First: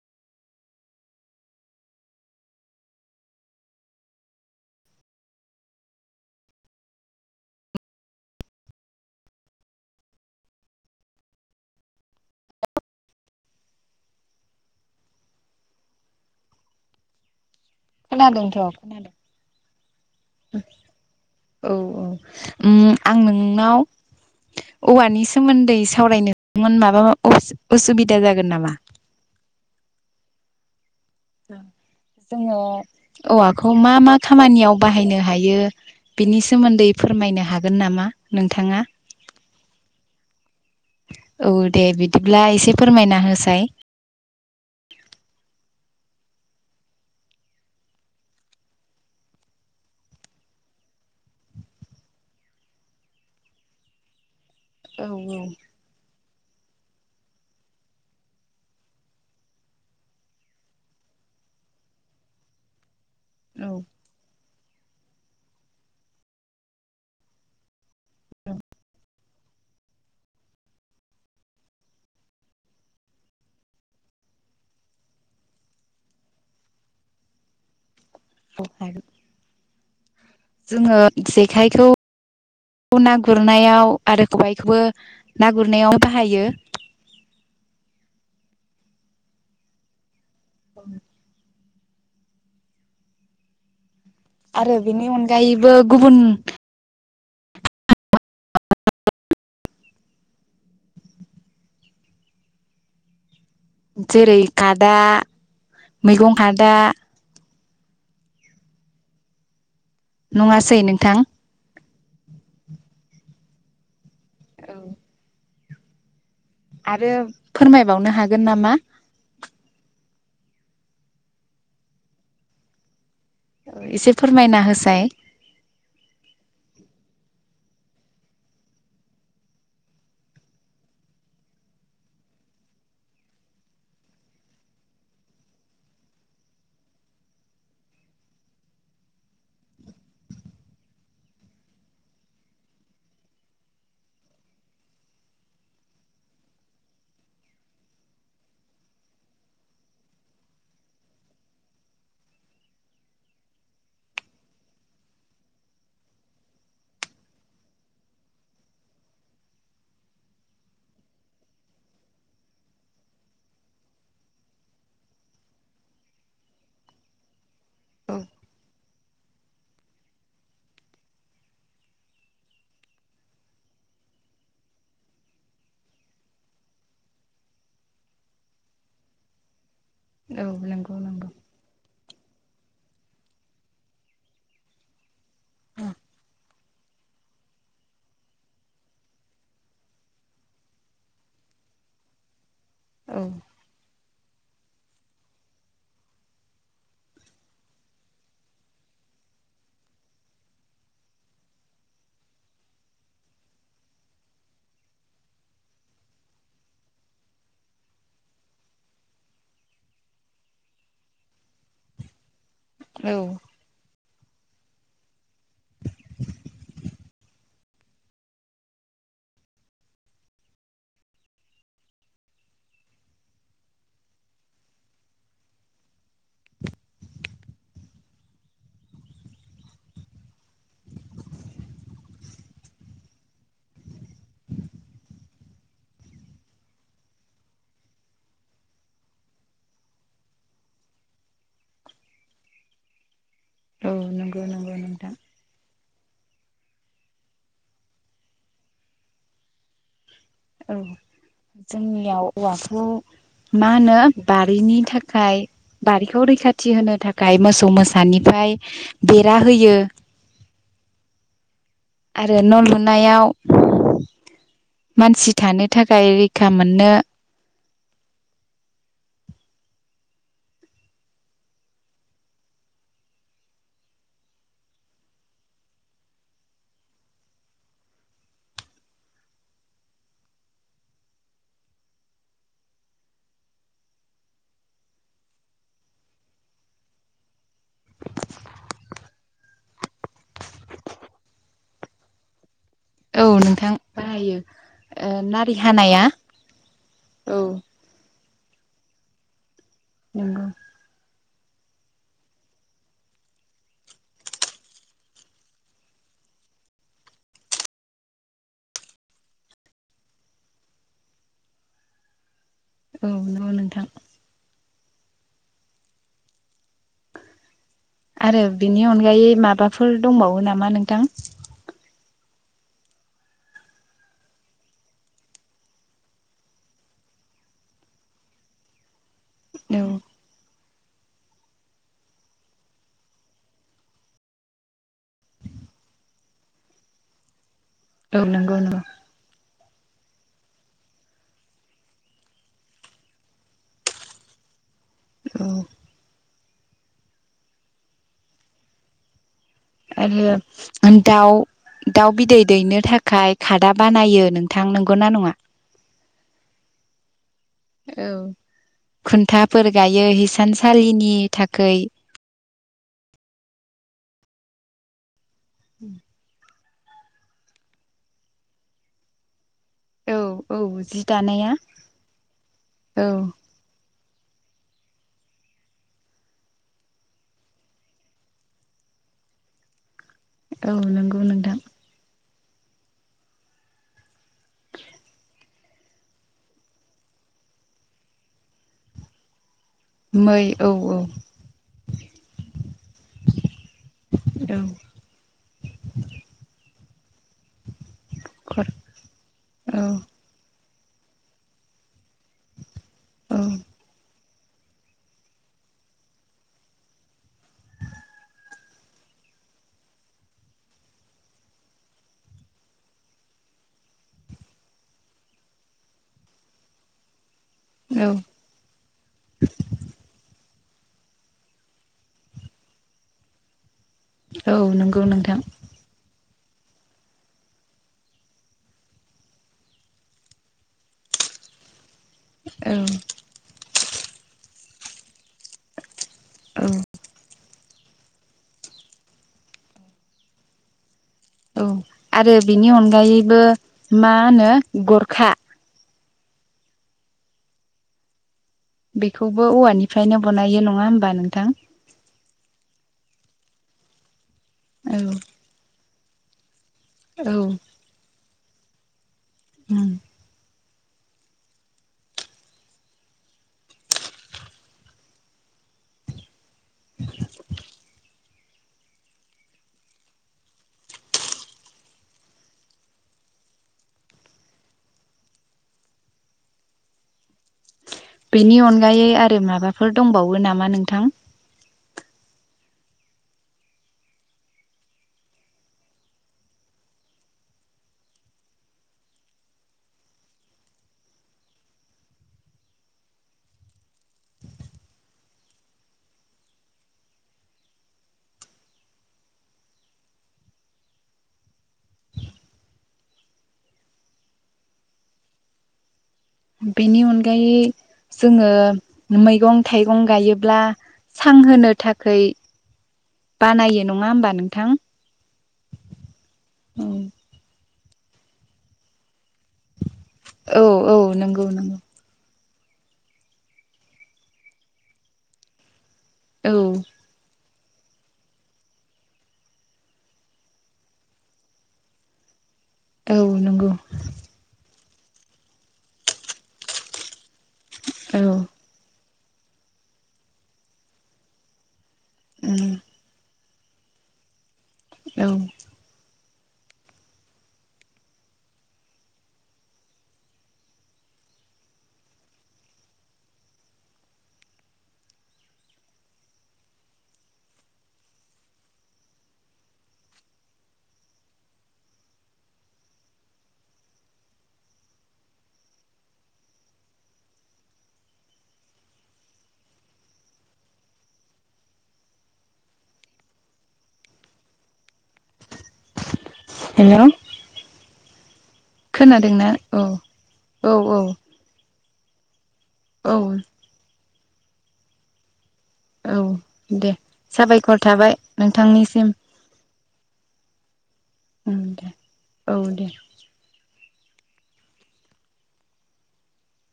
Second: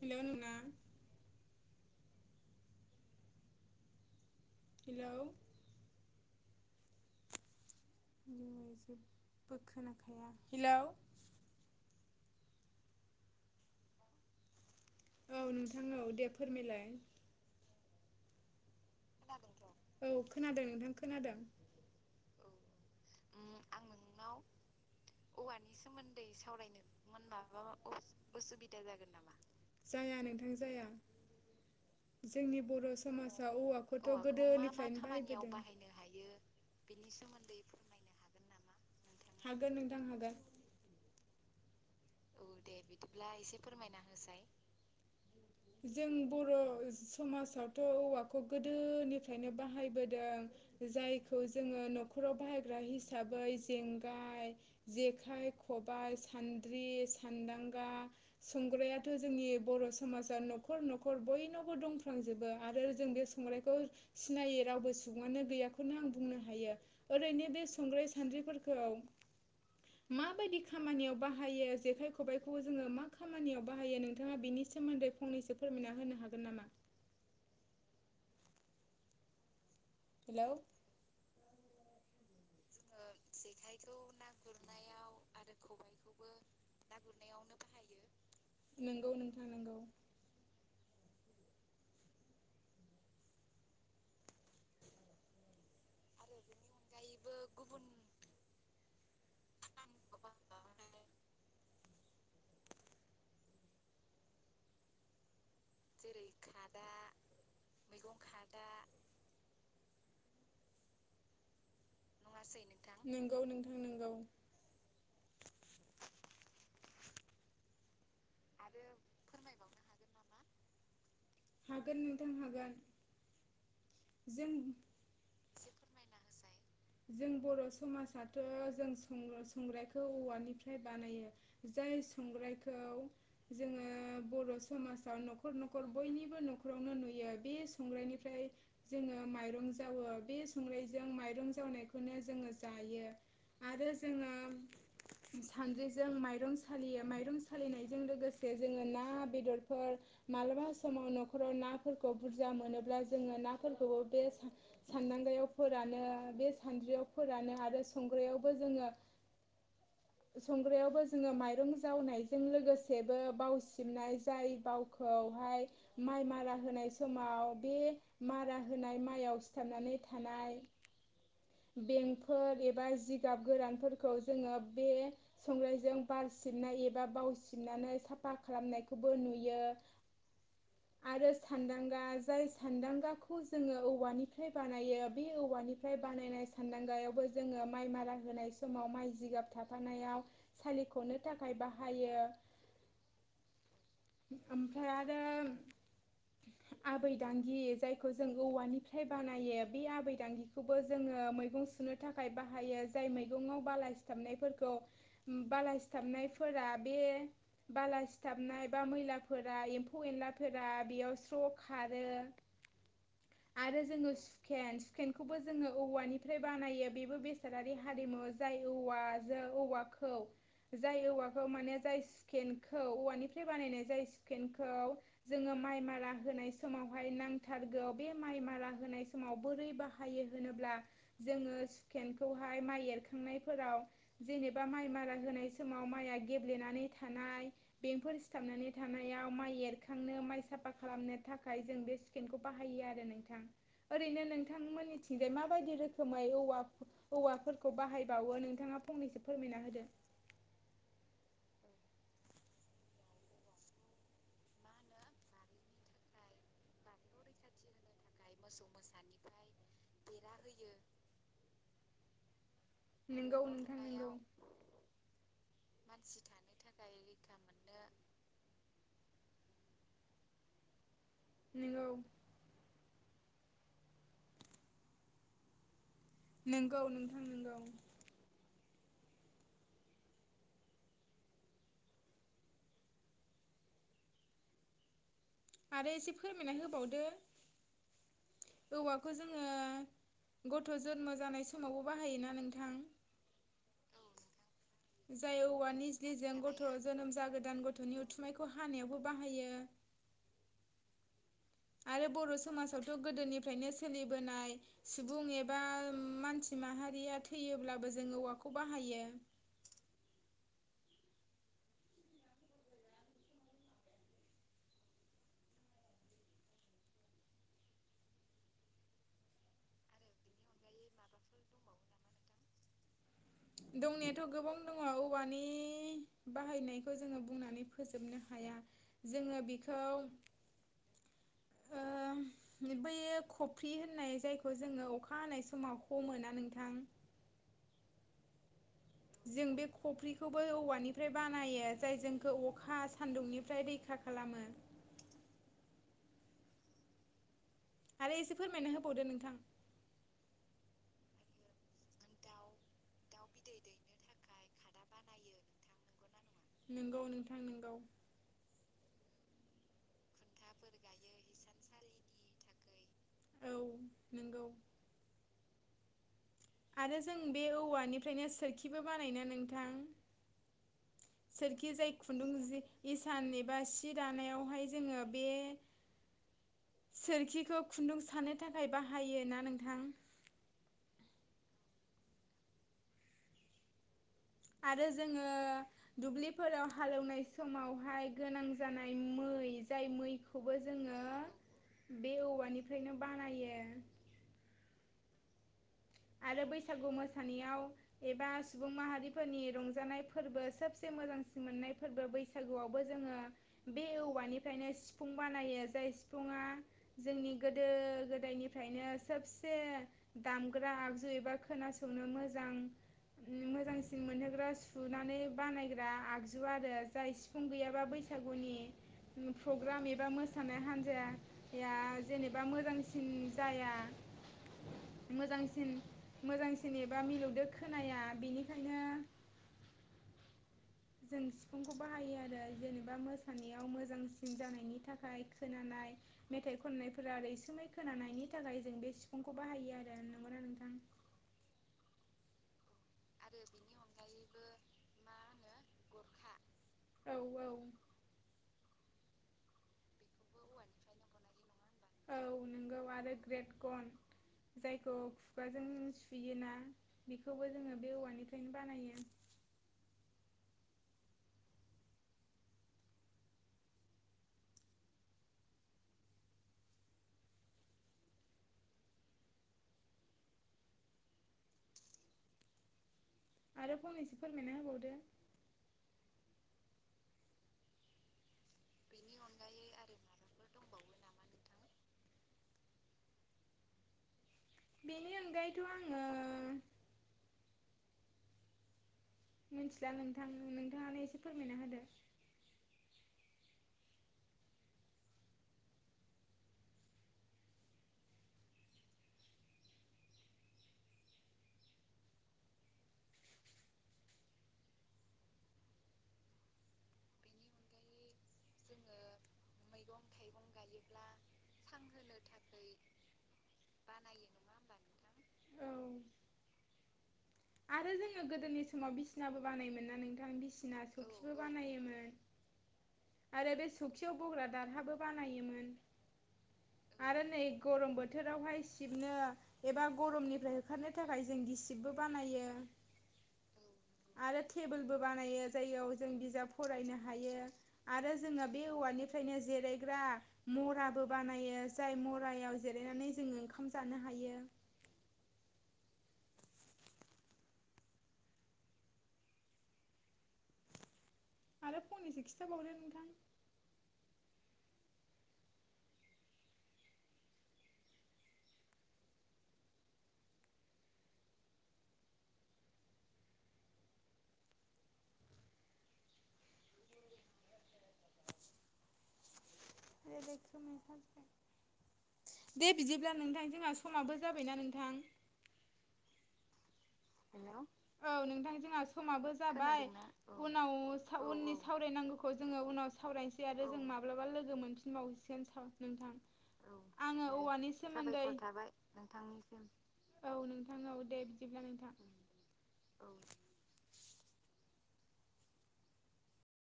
Hello नोंना hello जेबो खोना खाया हिलौ औ नोंथां औ दे फोरमायलाय। खोनादोंथ औ खोनादों। खोनादों नोंथां खोनादों औ औ उम आं नोंनाव औवानि सोमोन्दै सावरायनोमोन माबा उसुबिदा जागोन नामा? जाया नोंथां जाया। ओं जोंनि जोङो बर' समाजाव औवाखौ मा औवाखौथ' मा खामानियाव गोदोनिफ्रायनो बाहायनो हायो बाहायबोदों बिनि सोमोन्दै फोरमायनो हागोन नामा नोंथाङा? हागोन नोंथां हागोन। औ दे बिदिब्ला एसे फोरमायना होसाय। जों बर समाजावथ औवाखौ गोदोनिफ्रायनो बाहायबोदों। जायखौ जोङो नखराव बाहायग्रा हिसाबै जेंगाय औ औ जेखाइ, खबाइ, सान्द्रि सान्दांगा संग्रायाथ जोंनि बर समाजाव न'खर न'खर बयनावबो दंफ्राम आरो जों बे औ संग्रायखौ सिनायो रावबो सुबुङानो गैयाखौनो आं बुंनो हायो ओरैनो बे संग्राय सान्द्रिफोरखौ माबायदि खामानियाव बाहायो जेखायखौ खबायखौ जोङो मा खामानियाव बाहायो नोंथाङा बेनि सोमोन्दै फंनैसो फोरमायना होनो हागोन नामा? [inaudible] औ हागोन हेलौ जोङो जेखायखौ खौ ना गुरनायाव आरो खबाइखौबो ना गुरनायाव बाहायो ना गुरनायावनो बाहायो नंगौ नोंथां नोंगौ औ आरो बेनि अनगायैबो गुबुन [unintelligible] जेरै खादा मैगं खादा मैगं खादा नङासै नोंथां नङासै नोंथां नोंगौ नोंथां नोंगौ औ आरो फोरमायबावनो हागोन नामा? हागोन नोंथां हागोन एसे फोरमायना जों होसाय जों बर' समाजाथ' जों संग्रायखौ औवानिफ्राय बानायो जाय संग्रायखौ जोङो बर समाजाव न'खर न'खर बयनिबो न'खरावनो नुयो बे संग्रायनिफ्राय जोङो माइरं जावो बे संग्राजों माइरं जावनायखौनो जोङो जायो आरो जोङो सानद्रिजों माइरं सालियो माइरं सालिनाय जों लोगोसे जोङो ना बेदरफोर मालाबा समाव न'खराव नाफोरखौ बुरजा मोनोब्ला जोङो नाफोरखौबो बे सानदांगयाव फोरानो बे सानद्रियाव फोरानो आरो संग्रायावबो जोङो माइरं जावनायजों लोगोसे सेबो जोंबो बावसिबनाय जाय बावखौहाय माइ मारा होनाय समाव बे औ मारा होनाय माइआव सिथाबनानै थानाय बेंफोर एबा जिगाब गोरानफोरखौ जोङो बे संग्रायजों बार सिबनाय एबा बाव सिबनानै साफा खालामनायखौबो नुयो औ नंगौ नंगौ आरो सान्दांगा जाय सान्दांगाखौ जोङो औवानिफ्राय बानायो बे औवानिफ्राय बानायनाय सान्दांगा जोङो माइ मारा होनाय समाव माइ जिगाब थाफानायाव सालिख'नो थाखाय बाहाय बाहायो औ आमफ्राय आरो आबैदांगि जायखौ जों औवानिफ्राय बानायो बे आबैदांगिखौबो जोङो मैगं सुनो थाखाय बाहायो जाय मैगङाव बाला सिथाबनाय फोरखौ बाला सिथाबनाय फोरा बे बाला सिथाबनाय एबा मैलाफोरा एम्फौ एनलाफोरा बेयाव स्र' खारो औ आरो जोङो होखेन हखेनखौबो जोङो औवानिफ्राय बानायो बेबो बेसादारि हारिमु जाय औवाजों जायखौ माने जाय सुखेनखौ औवानिफ्राय बानायनाय जाय सुखेनखौ जोङो माइ मारा होनाय समावहाय नांथारगौ बे माइ मारा होनाय समाव बोरै बाहायो होनोब्ला जोङो सुखेनखौहाय माइ एरखांनाय फोराव जेनेबा माइ मारा होनाय समाव माइआ गेब्लेनानै थानाय बेफोर सिथाबनानै थानायाव माइ एरखांनो माइ साफा खालामनो थाखाय जों बे सुखेनखौ बाहायो आरो नोंथां औ ओरैनो नंगौ नंगौ नोंथां नोंथांमोननिथिंजाय माबायदि रोखोमै रोखोमै औवाफोरखौ बाहायबावो नोंथाङा फंनैसो फोरमायना होदो। औ जोंनियाव औवाखौ मा होनो बारिनि थाखाय बारिखौ रैखाथि होनो थाखाय मोसौ मोसा सानिफ्राय बेरा होयो। आरो न‌ लुन मोननायाव नोंगौ नोंथां मानसि थानो थाखाय रैखा मोननो नंगौ नंगौ नोंथां नोंगौ। आरो एसे फोरमायना होबावदो। औवाखौ जोङो गथ' जन्म जानाय समावबो बाहायोना नोंथां। औ नोंथां बाहायो। ओ जाय नारि औवा हानाया निजलिजों गथ' जोनोम औ जागोदान गथ'नि उथुमायखौ हानायावबो बाहायो। नंगौ। आरो बर' समाजावथ' गोदोनिफ्रायनो सोलिबोनाय सुबुं एबा मानसि माहारिया थैयोब्लाबो जोङ औवाखौ बाहायो औ नंगौ नोंथां आरो बिनि अनगायै माबाफोर दंबावो नामा नोंथां? दंनायाथ' गोबां दङ औवानि बाहायनायखौ जोङो बुंनानै फोजोबनो हाया। जोङो औ बिखौ बियो खफ्रि होननाय जायखौ जोङो अखा हानाय समाव हमो ना नोंथां [inaudible] औ नंगौ नंगौ। जों बे खफ्रिखौबो औवानिफ्राय बानायो जाय जोंखौ अखा सान्दुंनिफ्राय रैखा खालामो। [inaudible] औ आरो एसे फोरमायनो होबावदो नोंथां। आरो दाउ दाउ बिदै दैनो थाखाय खादा बानायो नोंथां नंगौ ना नङा? नोंगौ नों औ खुन्थाफोर गायो हिसानसालिनि थाखाय शशि औ नंगौ। उम आरो जों बे औवानिफ्रायनो सोरखिबो बानायना नों थां औ औ जि दानाया सोरखि जाय खुन्दुं औ इसान एबा सि दानायावहाय जोङो बे सोरखिखौ खुन्दुं सानो थाखाय बाहायो ना नोंथां। औ नंगौ नोंथां। आरो जोङो दुब्लिफोराव हालौवनाय समावहाय गोनां जानाय मै जाय मै मैखौबो औ औ जोङो बे औवानिफ्रायनो बानायो। औ आरो बैसागु मोसानायाव एबा खर सुबुं माहारिफोरनि औ रंजानाय फोरबो सबसे मोजांसिन मोननाय फोरबो बैसागुआवबो जोङो औ बे औवानि निफ्रायनो सिफुं बानायो जाय सिफुुंआ जोंनि गोदो गोदायनिफ्रायनो सोब से दामग्रा आगजु एबा खोनासंनो मोजां मोजांसिन मोनहोग्रा सुनानै बानायग्रा आगजु आरो जाय सिफुं गैयाबा औ बैसागुनि प्रग्राम एबा मोसा नाय हान्जाया जेनेबा मोजांसिन जाया। औ नोंगौ मोजांसिन मोजांसिन एबा मिलौदो खोनाया बेनिखायनो जों सिफुंखौ बाहायो आरो औ जेनेबा मोसानायाव मोजां सिन जानायनि थाखाय खोनानाय मेथाइ औ खननायफोरा‌ रैसुमै खोनानायनि थाखाय जों बे सिफुंखौ बाहायो आरो नोंगौना नोंथां। औ आरो बिनि अनगायैबो मा होनो गरखा औ औ। बेखौबो औवानिफ्रायनो बनायो। नङा होमबा नोंथां? औ नोंगौ आरो ग्रेट गन जायखौ औ खुगाजों सु योना औ बेखौबो जोङो बे औवानिफ्रायनो बानायो। उम [inaudible] आरो फंनैसो फोरमायना होबावदो बेनि अनगायै आरो माबाफोर दंबावो नामा नोंथां? बेनि अनगायैथ' आङो मिनथिला नोंथां। नोंथाङानो एसे फोरमायना होदो। बेनि अनगायै जोङो मै गं थाइगं गायोब्ला सां होनो थाखै बानायो। नङा होमबा नोंथां? औ आरो जोङो गोदोनि समाव बिस सिनाबो बानायोमोन ना नोंथां औ बिसिना औ सौखिबो नंगौ नंगौ बानायोमोन। आरो बे सौखियाव बग्रा दारहाबो बानायोमोन औ आरो नै गरम बोथोरावहाय सिबनो एबा गरमनिफ्राय होखारनो थाखाय जों गिसिबबो बानायो। औ नोंगौ। बो बानायो जायाव जों बिजाब फरायनो हायो आरो औ जोङो बे औवानि फ्रायनो जिरायग्रा मराबो बानायो जाय मरायाव उम जिरायनानै जोङो ओंखाम जानो हायो। औ। आरो फंनैसो खिथाबावदो नोंथां। आइदै खोमाया साजोब्बाय। दे बिदिब्ला नोंथां जोंहा समाबो जाबायना नोंथां। हेल' हेलौ औ नोंथां जोंहा समाबो खोनादोंना औ जाबाय औ उनाव औ साव उननि साव सावरायनांगौखौ जोंङो उनाव औ सावरायनसै आरो जों माब्लाबा लोगो मोनफिन बावसिगोन साव नोंथां औ दे आंङो औवानि साबायखर थाबाय सोमोन्दै थाबाय नोंथांनिसिम नोंथांनिसिम। औ नोंथां औ। दे उम बिदिब्ला दे नोंथां औ दे।